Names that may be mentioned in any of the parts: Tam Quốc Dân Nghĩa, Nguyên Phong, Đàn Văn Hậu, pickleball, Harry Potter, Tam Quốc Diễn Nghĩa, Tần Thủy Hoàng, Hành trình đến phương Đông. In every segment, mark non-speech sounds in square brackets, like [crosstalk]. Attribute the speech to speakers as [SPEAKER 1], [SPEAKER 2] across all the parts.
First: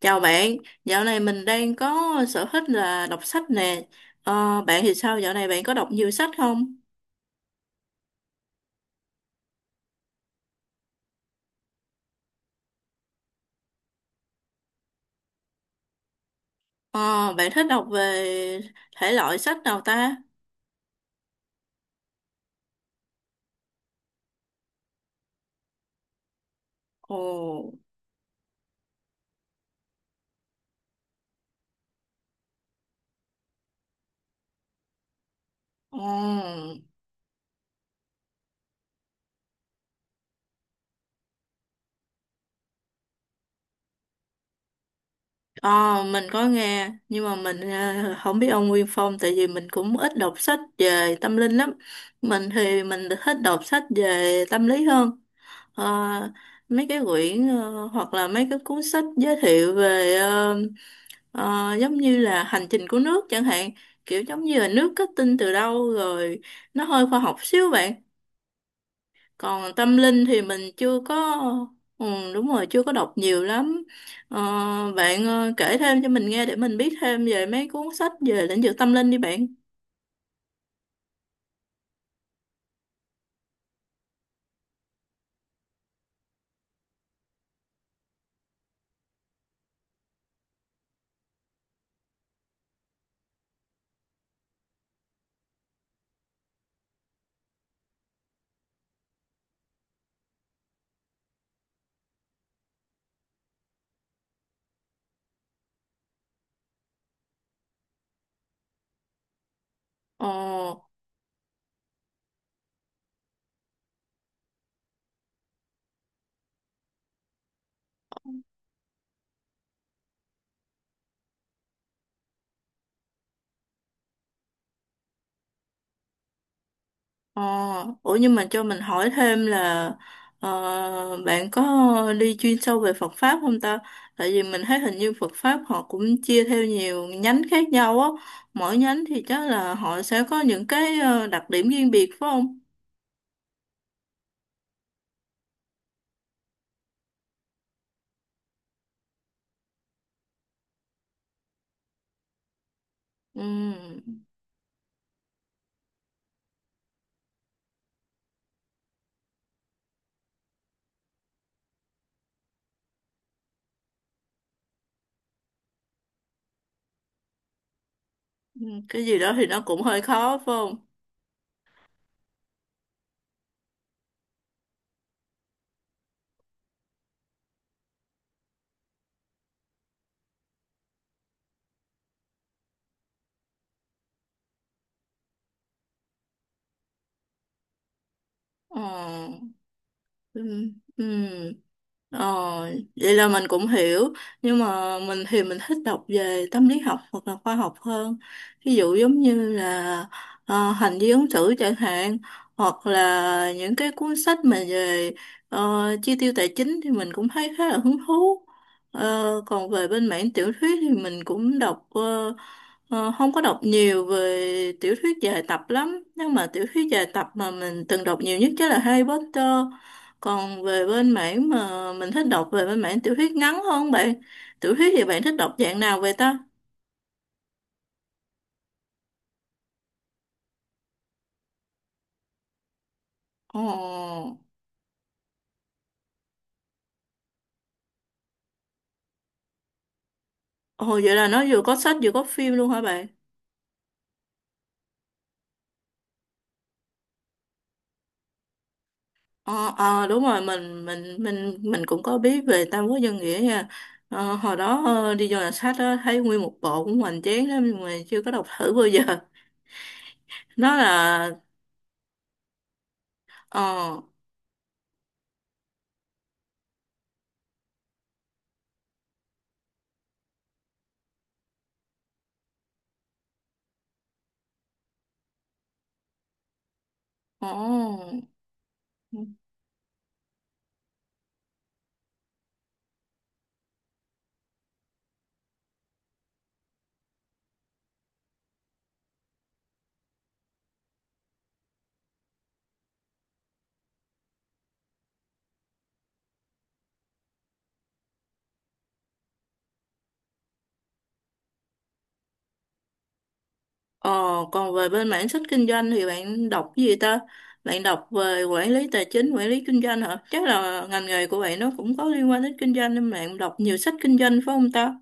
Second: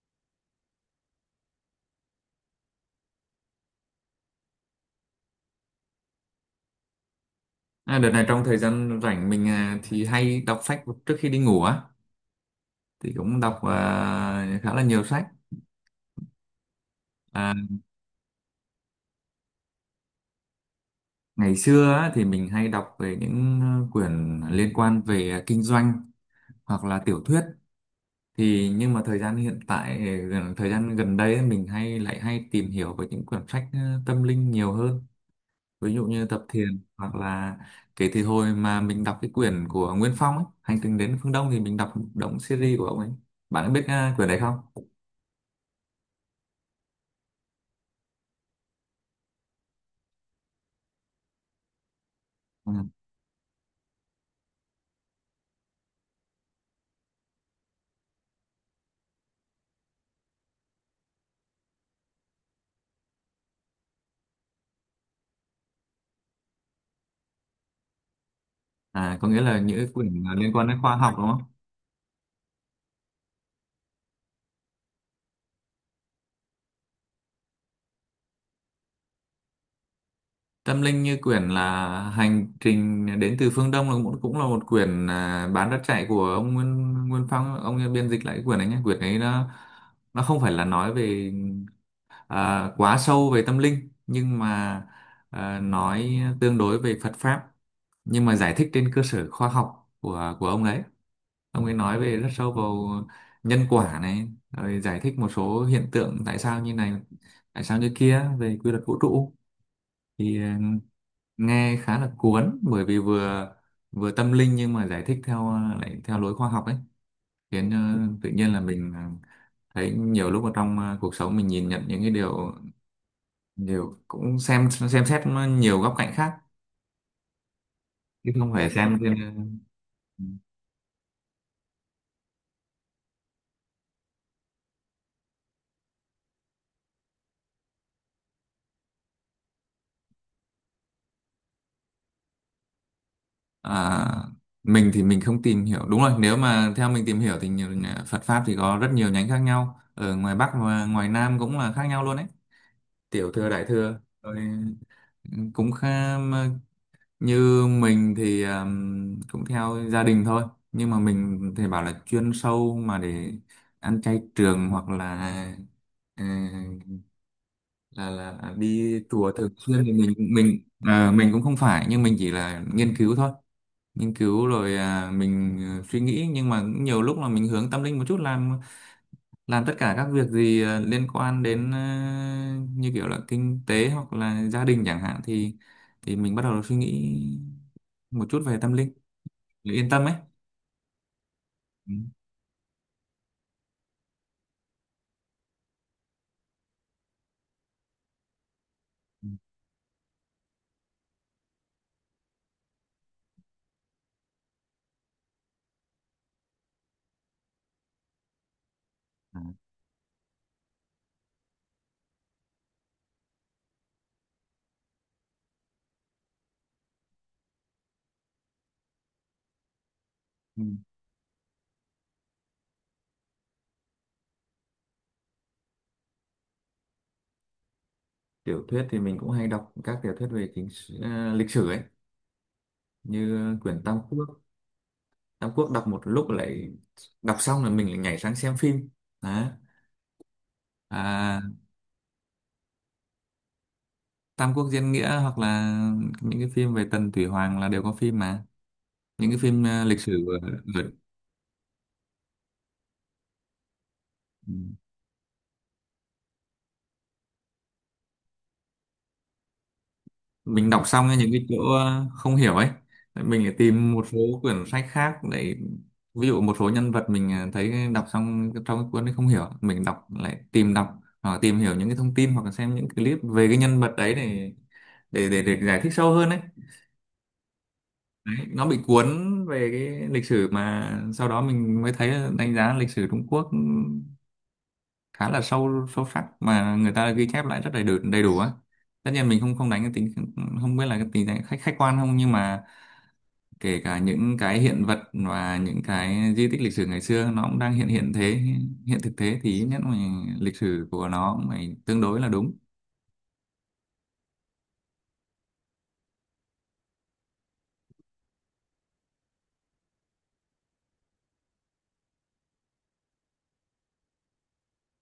[SPEAKER 1] Chào bạn, dạo này mình đang có sở thích là đọc sách nè. Ờ, Bạn thì sao? Dạo này bạn có đọc nhiều sách không?
[SPEAKER 2] Đợt này trong thời gian rảnh mình thì hay đọc sách trước khi đi ngủ á, thì cũng đọc khá là nhiều sách.
[SPEAKER 1] Ờ, Bạn
[SPEAKER 2] à,
[SPEAKER 1] thích đọc về thể loại sách nào ta?
[SPEAKER 2] Ngày xưa á, thì mình hay đọc về những quyển liên quan về kinh doanh hoặc là tiểu thuyết.
[SPEAKER 1] Ồ,
[SPEAKER 2] Nhưng mà thời gian hiện tại thời gian gần đây ấy, mình lại hay tìm hiểu về những quyển sách tâm linh nhiều hơn, ví
[SPEAKER 1] ồ,
[SPEAKER 2] dụ như Tập Thiền. Hoặc là kể từ hồi mà mình đọc cái quyển của Nguyên Phong ấy, Hành trình đến phương Đông, thì mình đọc động series của ông ấy. Bạn có biết quyển đấy không?
[SPEAKER 1] ờ, mình có nghe, nhưng mà mình không biết ông Nguyên Phong, tại vì mình cũng ít đọc sách về tâm linh lắm. Mình thì mình thích đọc sách về tâm lý hơn. Ờ, mấy cái quyển, hoặc là mấy cái cuốn sách giới thiệu về, giống như là hành trình của nước chẳng hạn, kiểu giống như là nước kết tinh từ đâu, rồi nó hơi khoa học xíu bạn.
[SPEAKER 2] À, có nghĩa là
[SPEAKER 1] Còn
[SPEAKER 2] những
[SPEAKER 1] tâm
[SPEAKER 2] quyển
[SPEAKER 1] linh
[SPEAKER 2] là
[SPEAKER 1] thì
[SPEAKER 2] liên
[SPEAKER 1] mình
[SPEAKER 2] quan đến khoa
[SPEAKER 1] chưa
[SPEAKER 2] học
[SPEAKER 1] có,
[SPEAKER 2] đúng không?
[SPEAKER 1] ừ, đúng rồi, chưa có đọc nhiều lắm. Ờ, bạn kể thêm cho mình nghe để mình biết thêm về mấy cuốn sách về lĩnh vực tâm linh đi bạn.
[SPEAKER 2] Tâm linh như quyển là Hành trình đến từ phương Đông là cũng cũng là một quyển bán rất chạy của ông Nguyên Nguyên Phong. Ông ấy biên dịch lại cái quyển ấy nhé. Quyển ấy nó không phải là nói về quá sâu về tâm linh, nhưng mà nói tương đối về Phật pháp, nhưng mà giải thích trên cơ sở khoa học của ông đấy. Ông ấy nói về rất sâu vào nhân quả này, rồi giải thích một số hiện tượng tại sao như này, tại sao như kia về quy luật vũ trụ.
[SPEAKER 1] Ờ.
[SPEAKER 2] thì ờ, Nghe khá là cuốn bởi vì vừa vừa tâm linh nhưng mà giải thích theo lại theo lối khoa học ấy, khiến tự nhiên là mình thấy nhiều lúc ở trong cuộc sống mình nhìn nhận những cái điều điều cũng xem xét nó nhiều góc cạnh khác,
[SPEAKER 1] Ờ, ủa
[SPEAKER 2] chứ
[SPEAKER 1] nhưng mà
[SPEAKER 2] không
[SPEAKER 1] cho
[SPEAKER 2] phải
[SPEAKER 1] mình
[SPEAKER 2] xem
[SPEAKER 1] hỏi
[SPEAKER 2] trên
[SPEAKER 1] thêm là,
[SPEAKER 2] ờ,
[SPEAKER 1] bạn có đi chuyên sâu về Phật pháp không ta? Tại vì mình thấy hình như Phật pháp họ cũng chia theo nhiều nhánh khác nhau á. Mỗi nhánh thì chắc là họ sẽ có những cái đặc điểm riêng biệt phải không?
[SPEAKER 2] À, mình thì mình không tìm hiểu, đúng rồi, nếu mà theo mình tìm hiểu thì Phật pháp thì có rất nhiều nhánh khác nhau, ở ngoài Bắc và ngoài Nam cũng là khác nhau luôn đấy, tiểu thừa đại
[SPEAKER 1] Ừ,
[SPEAKER 2] thừa rồi cũng khá. Như mình thì cũng theo gia đình thôi, nhưng mà mình thì bảo là chuyên sâu mà để ăn chay trường hoặc là ờ, là
[SPEAKER 1] ừ,
[SPEAKER 2] đi
[SPEAKER 1] cái gì đó
[SPEAKER 2] chùa
[SPEAKER 1] thì
[SPEAKER 2] thường
[SPEAKER 1] nó cũng
[SPEAKER 2] xuyên thì
[SPEAKER 1] hơi
[SPEAKER 2] mình
[SPEAKER 1] khó phải
[SPEAKER 2] mình
[SPEAKER 1] không?
[SPEAKER 2] ờ, mình cũng không phải, nhưng mình chỉ là nghiên cứu thôi. Nghiên cứu rồi mình suy nghĩ, nhưng mà cũng nhiều lúc là mình hướng tâm linh một chút, làm tất cả các việc gì liên quan đến như kiểu là kinh tế hoặc là gia đình chẳng hạn, thì mình bắt đầu suy nghĩ một chút về tâm
[SPEAKER 1] Ờ,
[SPEAKER 2] linh để yên tâm ấy.
[SPEAKER 1] ừ, ừ.
[SPEAKER 2] Ừ.
[SPEAKER 1] Ờ, vậy là mình cũng hiểu, nhưng mà mình thì mình thích đọc về tâm lý học hoặc là khoa học hơn, ví dụ giống
[SPEAKER 2] Ừ.
[SPEAKER 1] như là hành vi ứng xử chẳng hạn, hoặc là những cái cuốn sách mà về chi tiêu tài chính thì mình cũng thấy khá là hứng thú. Ờ,
[SPEAKER 2] À,
[SPEAKER 1] còn về bên mảng tiểu thuyết thì mình cũng đọc, không có đọc nhiều về tiểu thuyết dài tập lắm, nhưng mà tiểu thuyết dài tập mà mình từng đọc nhiều nhất chắc là Harry Potter. Còn
[SPEAKER 2] ừ.
[SPEAKER 1] về bên mảng mà mình thích đọc về bên mảng tiểu thuyết ngắn hơn bạn. Tiểu thuyết thì bạn thích đọc dạng nào vậy ta?
[SPEAKER 2] Tiểu thuyết thì mình cũng hay đọc các tiểu thuyết về lịch sử ấy, như quyển Tam
[SPEAKER 1] Ồ,
[SPEAKER 2] Quốc. Tam Quốc đọc một lúc, lại đọc xong là mình lại nhảy sang xem phim. Đó.
[SPEAKER 1] ồ, vậy là
[SPEAKER 2] À,
[SPEAKER 1] nó vừa có sách vừa có phim luôn hả bạn?
[SPEAKER 2] Tam Quốc Diễn Nghĩa hoặc là những cái phim về Tần Thủy Hoàng là đều có phim mà. Ừ, những cái phim
[SPEAKER 1] Ờ
[SPEAKER 2] lịch
[SPEAKER 1] ờ, đúng
[SPEAKER 2] sử
[SPEAKER 1] rồi,
[SPEAKER 2] ở,
[SPEAKER 1] mình
[SPEAKER 2] ở,
[SPEAKER 1] mình mình mình cũng có biết về Tam Quốc Dân Nghĩa nha. Hồi đó đi vô nhà sách á, thấy nguyên một bộ cũng hoành tráng lắm nhưng mà chưa có đọc thử bao giờ. [laughs]
[SPEAKER 2] mình
[SPEAKER 1] Nó
[SPEAKER 2] đọc xong ấy,
[SPEAKER 1] là
[SPEAKER 2] những cái chỗ không hiểu ấy, mình lại tìm
[SPEAKER 1] ờ,
[SPEAKER 2] một số quyển sách khác để ví dụ một số nhân vật mình thấy đọc xong trong cái cuốn ấy không hiểu, mình đọc lại tìm đọc hoặc là tìm hiểu những cái thông tin hoặc là xem những clip về cái nhân vật đấy, để để giải thích sâu hơn ấy.
[SPEAKER 1] ồ.
[SPEAKER 2] Đấy, nó bị cuốn về cái lịch sử, mà sau đó mình mới thấy là đánh giá lịch sử Trung Quốc ừ, khá là sâu sâu sắc mà người ta ghi chép lại rất đầy đủ á. Tất nhiên mình không không đánh cái tính, không biết là cái tính đánh khách khách quan không, nhưng mà kể cả những cái hiện vật và những cái di tích lịch sử ngày xưa nó cũng đang hiện hiện thế hiện thực thế, thì ít nhất mình lịch sử của nó phải tương đối là đúng.
[SPEAKER 1] Ờ, còn về bên mảng sách kinh doanh thì bạn đọc cái gì ta? Bạn đọc về quản lý tài chính, quản lý kinh doanh hả? Chắc là ngành nghề của bạn nó cũng có liên quan đến kinh doanh nên bạn đọc nhiều sách kinh doanh phải không ta?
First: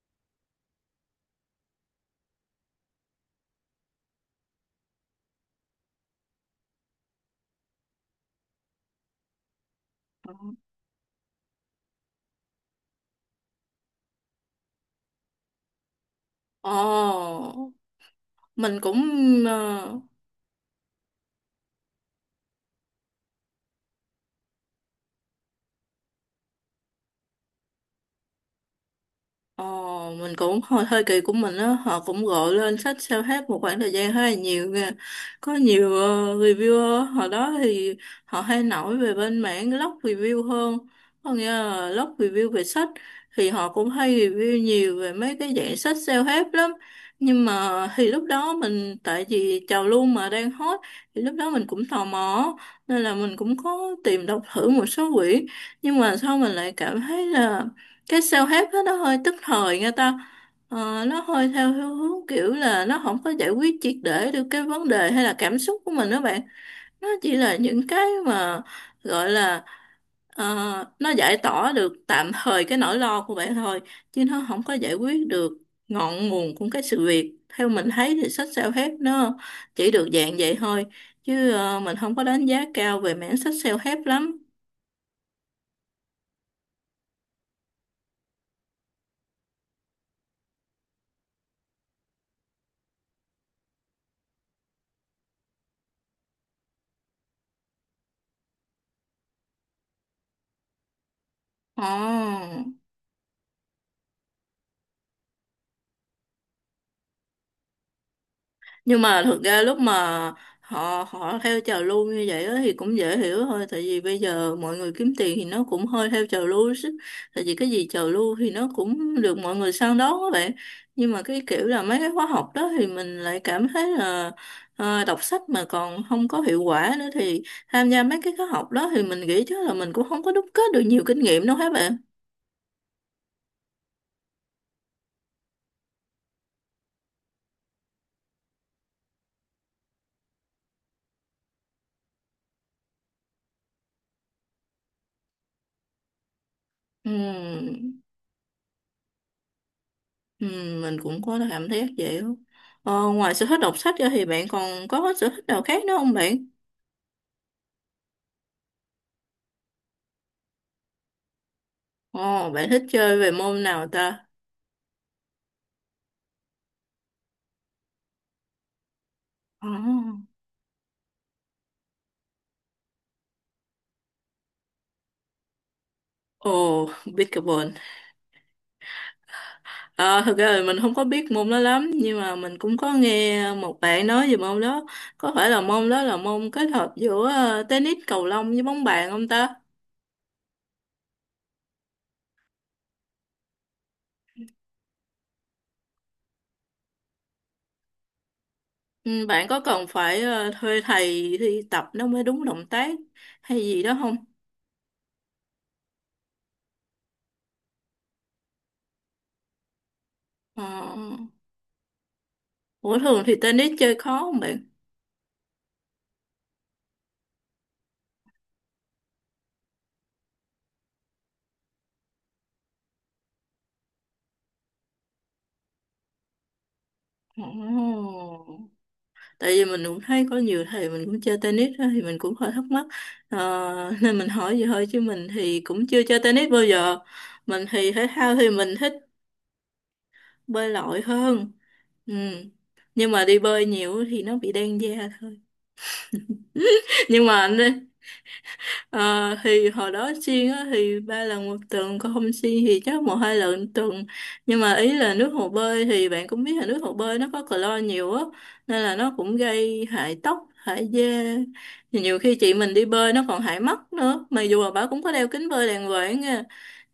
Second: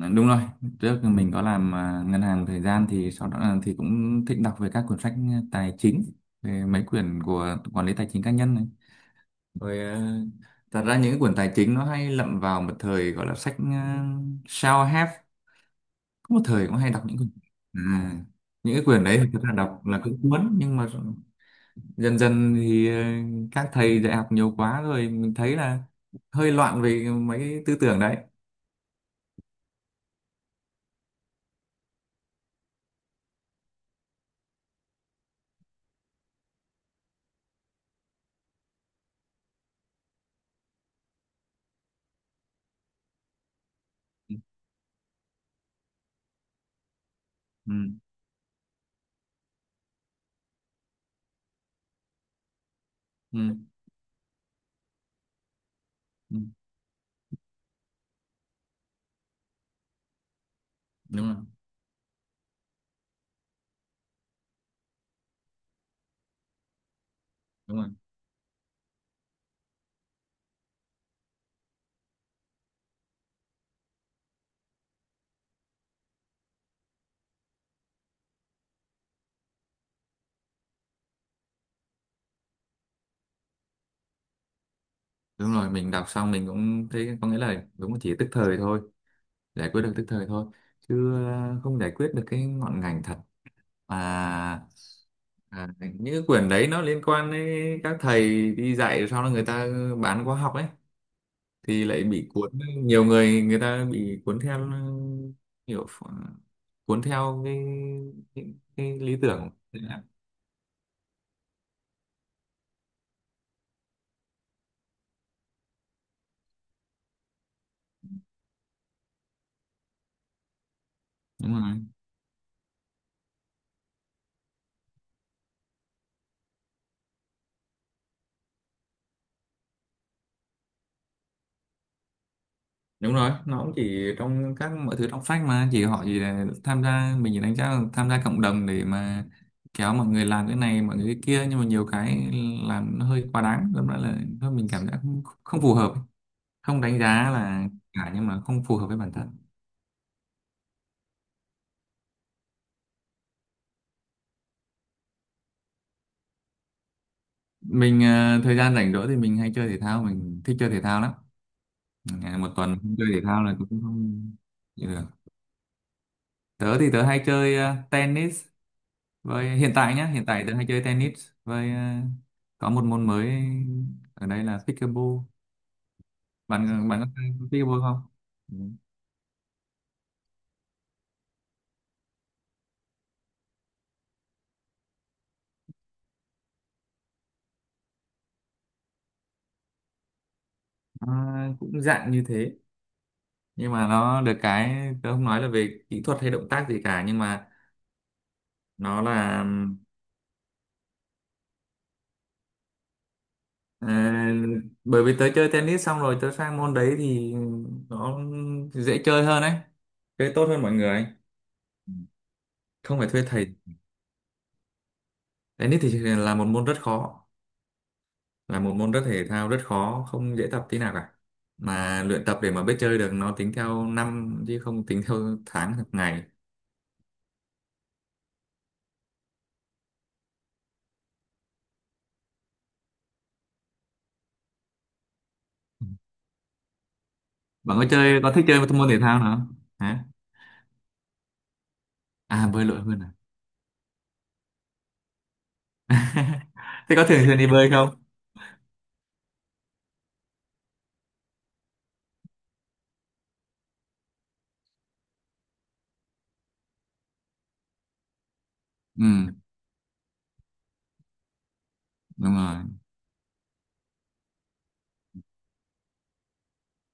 [SPEAKER 2] Ờ, đúng rồi, trước mình có làm ngân hàng một thời gian, thì sau đó là thì cũng thích đọc về các cuốn sách tài chính, về mấy quyển của quản lý tài chính cá nhân này. Rồi ờ, Thật ra những cái quyển tài chính nó hay lậm vào một thời, gọi là sách self help. Có một thời
[SPEAKER 1] Ờ,
[SPEAKER 2] cũng hay đọc những quyển à, những
[SPEAKER 1] mình
[SPEAKER 2] cái
[SPEAKER 1] cũng,
[SPEAKER 2] quyển đấy thì thật ra
[SPEAKER 1] ờ,
[SPEAKER 2] đọc là cũng cuốn, nhưng mà dần dần thì các thầy dạy học nhiều quá rồi mình thấy là hơi loạn về mấy cái tư tưởng đấy.
[SPEAKER 1] Ờ, mình cũng hơi, hơi kỳ của mình á, họ cũng gọi lên sách sao hết một khoảng thời gian khá là nhiều nha. Có nhiều reviewer, hồi đó thì họ hay nổi về bên mảng blog review hơn, có nghĩa là blog review về sách, thì họ cũng hay review nhiều về mấy cái dạng sách self help lắm. Nhưng
[SPEAKER 2] Ừ,
[SPEAKER 1] mà thì lúc đó mình, tại vì trào lưu mà đang hot, thì lúc đó mình cũng tò mò nên là mình
[SPEAKER 2] ừ,
[SPEAKER 1] cũng có tìm đọc thử một số quyển, nhưng mà
[SPEAKER 2] ừ,
[SPEAKER 1] sau mình lại cảm thấy là cái sao hết đó, nó hơi tức thời nghe ta. Ờ, nó
[SPEAKER 2] đúng rồi.
[SPEAKER 1] hơi theo hướng hướng kiểu là nó không có giải quyết triệt để được cái vấn đề hay là cảm xúc của mình đó bạn. Nó chỉ là
[SPEAKER 2] Đúng
[SPEAKER 1] những
[SPEAKER 2] rồi.
[SPEAKER 1] cái mà gọi là, ờ, nó giải tỏa được tạm thời cái nỗi lo của bạn thôi chứ nó không có giải quyết được ngọn nguồn của cái sự việc. Theo mình thấy thì sách sao hết nó chỉ được dạng vậy thôi, chứ mình không có đánh giá cao về mảng sách sao hết lắm.
[SPEAKER 2] Đúng rồi, mình đọc xong mình cũng thấy, có nghĩa là đúng là chỉ tức thời thôi, giải quyết được tức thời thôi, chứ không giải quyết được cái ngọn ngành thật. à, À, những cái quyển đấy nó liên quan đến các thầy đi dạy, sau đó người ta bán khóa học ấy,
[SPEAKER 1] Ồ,
[SPEAKER 2] thì lại bị cuốn. Nhiều người người ta bị cuốn theo, kiểu ph- cuốn theo cái, cái
[SPEAKER 1] nhưng
[SPEAKER 2] lý
[SPEAKER 1] mà thực
[SPEAKER 2] tưởng.
[SPEAKER 1] ra lúc mà họ họ theo trào lưu như vậy á thì cũng dễ hiểu thôi, tại vì bây giờ mọi người kiếm tiền thì nó cũng hơi theo trào lưu chứ, tại vì cái gì trào lưu thì nó cũng được mọi người săn đón các bạn. Nhưng mà cái
[SPEAKER 2] Đúng
[SPEAKER 1] kiểu
[SPEAKER 2] rồi.
[SPEAKER 1] là mấy cái khóa học đó thì mình lại cảm thấy là, đọc sách mà còn không có hiệu quả nữa thì tham gia mấy cái khóa học đó thì mình nghĩ chắc là mình cũng không có đúc kết được nhiều kinh nghiệm đâu các bạn.
[SPEAKER 2] Đúng rồi, nó cũng chỉ trong các, mọi thứ trong sách mà chỉ họ chỉ là tham gia, mình chỉ đánh giá là tham gia cộng đồng để mà kéo mọi người làm cái này, mọi người cái kia, nhưng mà nhiều cái làm nó hơi quá đáng, đâm ra là thôi mình cảm giác không, không phù hợp, không đánh giá là
[SPEAKER 1] Ừm.
[SPEAKER 2] cả, nhưng mà không phù hợp với bản thân.
[SPEAKER 1] Ừ, mình cũng có cảm thấy vậy đó. Ờ, ngoài sở thích đọc sách ra thì bạn còn có sở thích nào khác nữa không bạn?
[SPEAKER 2] Mình thời gian rảnh rỗi thì mình hay chơi thể thao, mình thích chơi thể thao lắm. Ngày một
[SPEAKER 1] Ồ, bạn
[SPEAKER 2] tuần
[SPEAKER 1] thích
[SPEAKER 2] không chơi
[SPEAKER 1] chơi
[SPEAKER 2] thể
[SPEAKER 1] về
[SPEAKER 2] thao là
[SPEAKER 1] môn
[SPEAKER 2] cũng
[SPEAKER 1] nào ta?
[SPEAKER 2] không chịu được. Tớ thì tớ hay chơi tennis. Với
[SPEAKER 1] Ồ,
[SPEAKER 2] hiện tại nhá, hiện tại tớ hay chơi tennis với có một môn mới ở đây là pickleball.
[SPEAKER 1] Ồ,
[SPEAKER 2] Bạn bạn có chơi
[SPEAKER 1] pickleball.
[SPEAKER 2] pickleball không? Ừ.
[SPEAKER 1] Ờ, thực ra là mình không có biết môn đó lắm, nhưng mà mình cũng có nghe một bạn nói về môn đó. Có phải là môn đó là môn kết hợp giữa tennis, cầu lông với bóng bàn không ta?
[SPEAKER 2] Nó cũng dạng như thế, nhưng mà nó được cái, tớ không nói là về kỹ thuật hay động tác gì cả, nhưng mà nó
[SPEAKER 1] Ừ,
[SPEAKER 2] là.
[SPEAKER 1] bạn có cần phải thuê thầy thì tập nó mới đúng động tác hay gì đó không?
[SPEAKER 2] À, bởi vì tớ chơi tennis xong rồi tớ sang môn đấy thì nó dễ chơi hơn ấy, chơi tốt hơn mọi người
[SPEAKER 1] Ờ,
[SPEAKER 2] ấy.
[SPEAKER 1] ủa
[SPEAKER 2] Không phải
[SPEAKER 1] thường
[SPEAKER 2] thuê
[SPEAKER 1] thì
[SPEAKER 2] thầy.
[SPEAKER 1] tennis chơi khó không bạn?
[SPEAKER 2] Tennis thì là một môn rất khó, là một môn thể thao rất khó, không dễ tập tí nào cả, mà luyện tập để mà biết chơi được nó tính theo năm chứ không tính theo tháng hoặc ngày.
[SPEAKER 1] Ồ. Tại vì mình cũng thấy có nhiều thầy mình cũng chơi tennis á, thì mình cũng hơi thắc mắc. Ờ, nên mình hỏi vậy thôi chứ mình thì cũng chưa chơi tennis bao giờ. Mình
[SPEAKER 2] Bạn có
[SPEAKER 1] thì thể
[SPEAKER 2] có
[SPEAKER 1] thao
[SPEAKER 2] thích
[SPEAKER 1] thì
[SPEAKER 2] chơi một
[SPEAKER 1] mình
[SPEAKER 2] môn
[SPEAKER 1] thích
[SPEAKER 2] thể thao nào không hả?
[SPEAKER 1] bơi lội hơn. Ừ.
[SPEAKER 2] À, bơi lội hơn
[SPEAKER 1] Nhưng
[SPEAKER 2] à?
[SPEAKER 1] mà đi bơi nhiều thì nó bị đen da thôi.
[SPEAKER 2] [laughs] Thế có
[SPEAKER 1] [laughs] Nhưng
[SPEAKER 2] thường xuyên đi
[SPEAKER 1] mà,
[SPEAKER 2] bơi không?
[SPEAKER 1] Ờ, thì hồi đó xiên á, thì ba lần một tuần, còn không xiên thì chắc một hai lần một tuần. Nhưng mà ý là nước hồ bơi thì bạn cũng biết là nước hồ bơi nó có clo nhiều á, nên là
[SPEAKER 2] Ừ,
[SPEAKER 1] nó cũng gây hại tóc hại da. Thì nhiều khi
[SPEAKER 2] đúng
[SPEAKER 1] chị
[SPEAKER 2] rồi.
[SPEAKER 1] mình đi bơi nó còn hại mắt nữa, mặc dù là bà cũng có đeo kính bơi đàng hoàng nha,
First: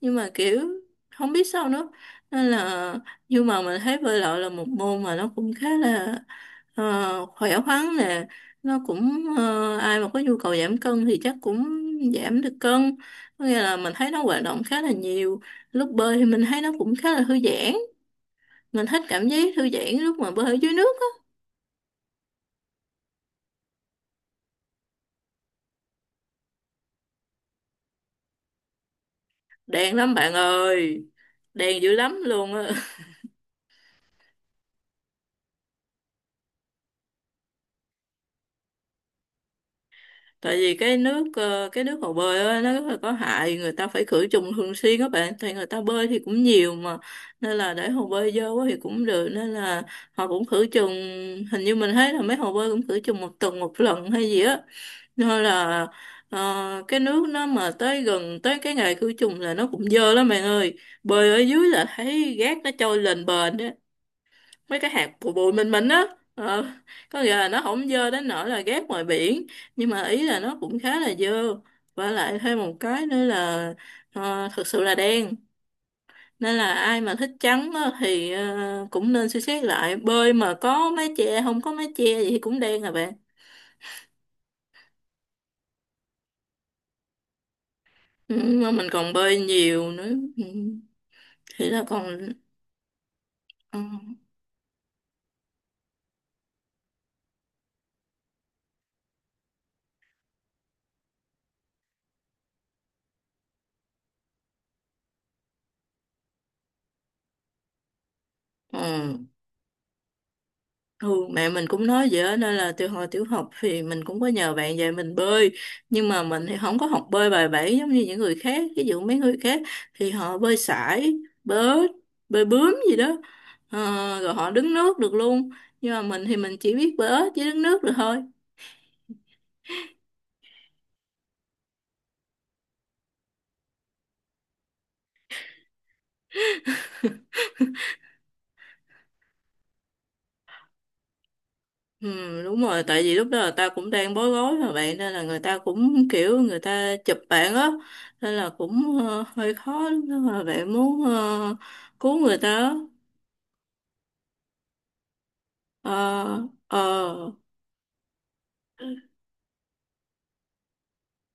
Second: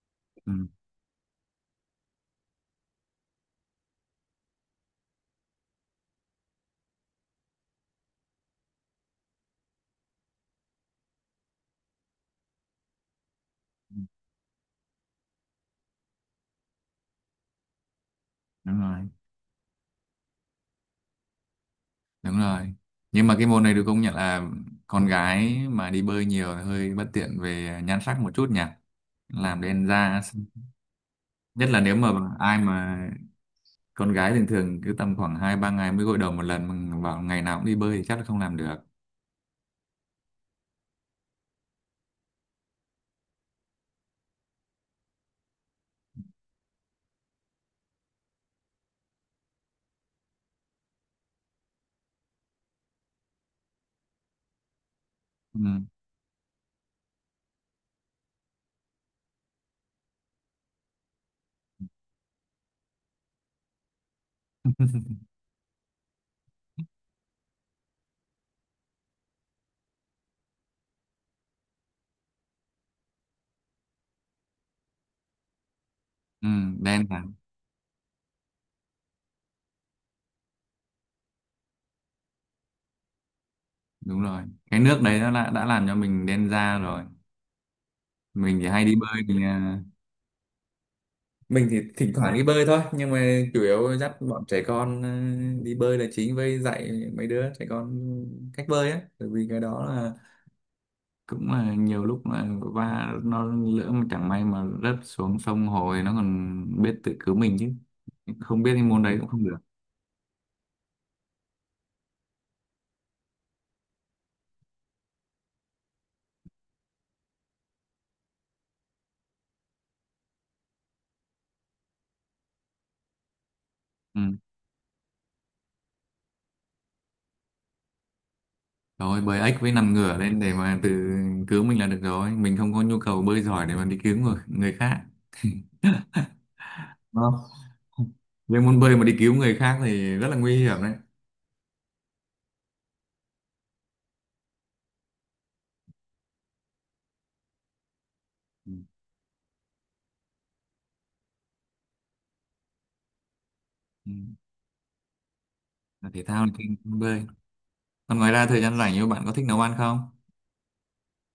[SPEAKER 1] nhưng mà
[SPEAKER 2] Ừ,
[SPEAKER 1] kiểu không biết sao nữa. Nên là, nhưng mà mình thấy bơi lội là một môn mà nó cũng khá là, khỏe khoắn nè, nó cũng, ai mà có nhu cầu giảm cân thì chắc cũng giảm được cân, có nghĩa là mình thấy nó hoạt động khá là nhiều. Lúc bơi thì mình thấy nó cũng khá là thư giãn,
[SPEAKER 2] đúng
[SPEAKER 1] mình
[SPEAKER 2] rồi.
[SPEAKER 1] thích cảm giác thư giãn lúc mà bơi ở dưới nước á.
[SPEAKER 2] Đúng rồi, nhưng mà cái môn này được công nhận là con gái mà đi bơi nhiều thì hơi bất tiện về nhan sắc một chút nhỉ, làm đen
[SPEAKER 1] Đèn lắm
[SPEAKER 2] da.
[SPEAKER 1] bạn ơi,
[SPEAKER 2] Nhất là
[SPEAKER 1] đèn dữ
[SPEAKER 2] nếu mà
[SPEAKER 1] lắm luôn
[SPEAKER 2] ai
[SPEAKER 1] á.
[SPEAKER 2] mà con gái thường thường cứ tầm khoảng hai ba ngày mới gội đầu một lần, mà bảo ngày nào cũng đi bơi thì chắc là không làm được.
[SPEAKER 1] Tại vì cái nước, cái nước hồ bơi á, nó rất là có hại, người ta phải khử trùng thường xuyên các bạn, thì người ta bơi thì cũng nhiều mà, nên là để hồ bơi dơ quá thì cũng được, nên là họ cũng khử trùng. Hình như mình thấy là mấy hồ bơi cũng khử trùng một tuần một lần hay gì á, nên
[SPEAKER 2] Ừ.
[SPEAKER 1] là, cái nước nó mà tới gần tới cái ngày khử trùng là nó cũng dơ lắm bạn ơi. Bơi ở dưới là thấy gác nó trôi lên bền đó, mấy cái hạt
[SPEAKER 2] [laughs]
[SPEAKER 1] bụi bụi mịn mịn á. Ờ, có nghĩa là nó không dơ đến nỗi là ghét ngoài biển, nhưng mà ý là nó cũng khá là dơ. Và lại thêm một cái nữa là, thực sự là đen,
[SPEAKER 2] Ừ,
[SPEAKER 1] nên là ai
[SPEAKER 2] đen
[SPEAKER 1] mà thích
[SPEAKER 2] hẳn.
[SPEAKER 1] trắng á, thì cũng nên suy xét lại, bơi mà có mái che không có mái che gì thì cũng đen à bạn.
[SPEAKER 2] Đúng rồi, cái nước đấy nó đã làm cho mình đen da rồi.
[SPEAKER 1] Ừ,
[SPEAKER 2] mình thì
[SPEAKER 1] mà
[SPEAKER 2] hay
[SPEAKER 1] mình
[SPEAKER 2] đi
[SPEAKER 1] còn
[SPEAKER 2] bơi
[SPEAKER 1] bơi
[SPEAKER 2] thì à,
[SPEAKER 1] nhiều nữa. Ừ,
[SPEAKER 2] mình
[SPEAKER 1] thì
[SPEAKER 2] thì
[SPEAKER 1] là
[SPEAKER 2] thỉnh
[SPEAKER 1] còn,
[SPEAKER 2] thoảng đi bơi thôi, nhưng mà chủ
[SPEAKER 1] ừ,
[SPEAKER 2] yếu dắt bọn trẻ con đi bơi là chính, với dạy mấy đứa trẻ con cách bơi á, bởi vì cái đó là cũng là nhiều lúc là nó lỡ mà chẳng may mà rớt xuống sông hồ thì nó còn biết tự cứu mình, chứ không biết cái môn
[SPEAKER 1] ừ.
[SPEAKER 2] đấy cũng không được.
[SPEAKER 1] Ừ, mẹ mình cũng nói vậy á, nên là từ hồi tiểu học thì mình cũng có nhờ bạn dạy mình bơi, nhưng mà mình thì không có học bơi bài bản giống như những người khác, ví dụ mấy người khác thì họ bơi sải, bơi bơi bướm gì đó. Ờ,
[SPEAKER 2] Ừ.
[SPEAKER 1] rồi họ đứng nước được luôn, nhưng mà mình thì mình chỉ biết bơi ếch với đứng nước được thôi.
[SPEAKER 2] Rồi bơi ếch với nằm ngửa lên để mà tự cứu mình là được rồi, mình không có nhu cầu bơi giỏi để mà đi cứu người khác đúng không? Nhưng môn bơi mà đi cứu người khác thì rất là nguy hiểm đấy.
[SPEAKER 1] Ừ, đúng rồi, tại vì lúc đó là ta cũng đang bối rối mà bạn, nên là người ta cũng kiểu người ta chụp bạn á, nên là cũng hơi khó lúc đó mà bạn muốn cứu người ta á.
[SPEAKER 2] Ừ. Là thể thao
[SPEAKER 1] Ờ,
[SPEAKER 2] thì
[SPEAKER 1] ờ,
[SPEAKER 2] bơi, còn ngoài ra thời gian rảnh, như bạn có thích nấu ăn không?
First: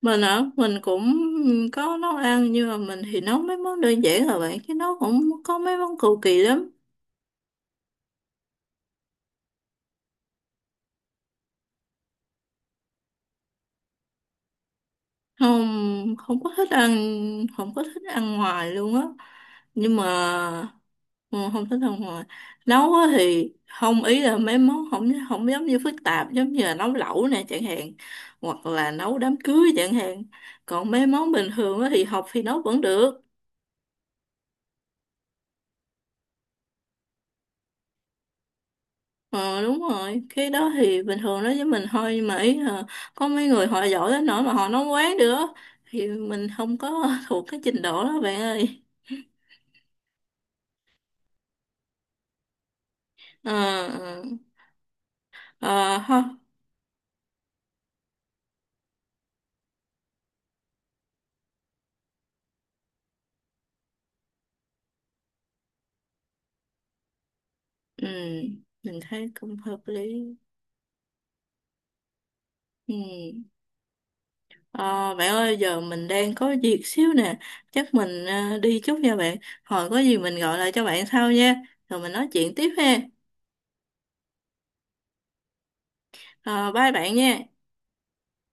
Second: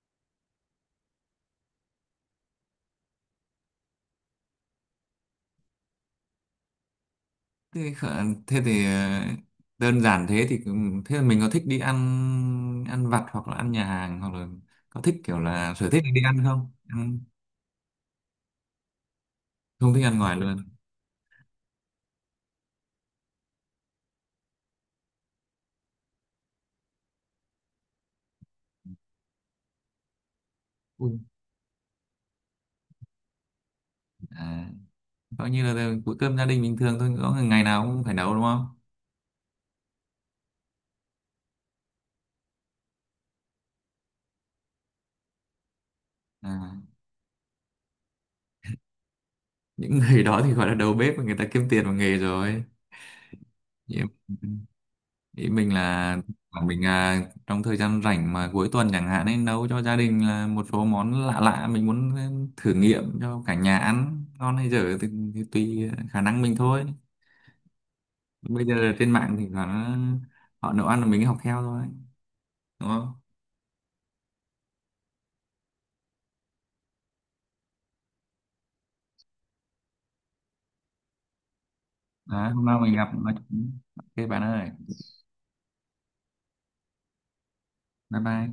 [SPEAKER 1] mình á, mình cũng có nấu ăn, nhưng mà mình thì nấu mấy món đơn giản là bạn, chứ nấu cũng có mấy món cầu kỳ lắm.
[SPEAKER 2] Thế, khờ- thế thì ờ, Đơn giản thế thì thế là mình có thích đi ăn, ăn vặt hoặc là ăn nhà hàng, hoặc là có thích kiểu là sở thích
[SPEAKER 1] Không,
[SPEAKER 2] đi
[SPEAKER 1] không
[SPEAKER 2] ăn
[SPEAKER 1] có thích
[SPEAKER 2] không,
[SPEAKER 1] ăn, không có thích ăn ngoài luôn á.
[SPEAKER 2] không
[SPEAKER 1] Nhưng
[SPEAKER 2] thích ăn ngoài luôn?
[SPEAKER 1] mà ừ, không thích ăn ngoài. Nấu á thì không, ý là mấy món không không giống như phức tạp giống như là nấu lẩu nè chẳng hạn, hoặc là nấu đám cưới chẳng hạn. Còn mấy
[SPEAKER 2] Ui.
[SPEAKER 1] món bình thường á thì học thì nấu vẫn được.
[SPEAKER 2] À, coi như là bữa cơm gia đình bình thường thôi, có ngày nào cũng phải nấu đúng không?
[SPEAKER 1] Ờ đúng rồi, cái đó thì bình thường đó với mình thôi, nhưng mà ý là có mấy người họ giỏi đến nỗi mà họ nói quán nữa thì mình
[SPEAKER 2] À,
[SPEAKER 1] không có [laughs] thuộc cái trình độ đó bạn ơi.
[SPEAKER 2] những người [laughs] đó thì gọi là đầu bếp, người ta kiếm tiền bằng nghề rồi.
[SPEAKER 1] Ờ
[SPEAKER 2] Nhiều.
[SPEAKER 1] ờ,
[SPEAKER 2] Ý mình
[SPEAKER 1] Ờ,
[SPEAKER 2] là
[SPEAKER 1] ha.
[SPEAKER 2] là mình à, trong thời gian rảnh mà cuối tuần chẳng hạn, nên nấu cho gia đình là một số món lạ lạ, mình muốn thử nghiệm cho cả nhà ăn, ngon hay dở thì tùy khả năng mình thôi.
[SPEAKER 1] Ừ,
[SPEAKER 2] Bây giờ
[SPEAKER 1] mình
[SPEAKER 2] trên
[SPEAKER 1] thấy
[SPEAKER 2] mạng thì
[SPEAKER 1] cũng
[SPEAKER 2] là
[SPEAKER 1] hợp lý.
[SPEAKER 2] họ nấu ăn là mình học theo thôi, đúng
[SPEAKER 1] Ừ.
[SPEAKER 2] không?
[SPEAKER 1] Ờ, bạn ơi giờ mình đang có việc xíu nè, chắc mình đi chút nha bạn. Hồi có gì mình gọi lại cho bạn sau nha, rồi mình nói
[SPEAKER 2] Đó,
[SPEAKER 1] chuyện
[SPEAKER 2] hôm
[SPEAKER 1] tiếp
[SPEAKER 2] nào mình
[SPEAKER 1] ha.
[SPEAKER 2] gặp nói chuyện. Ok bạn ơi,
[SPEAKER 1] Ờ, bye bạn nha.
[SPEAKER 2] bye bye.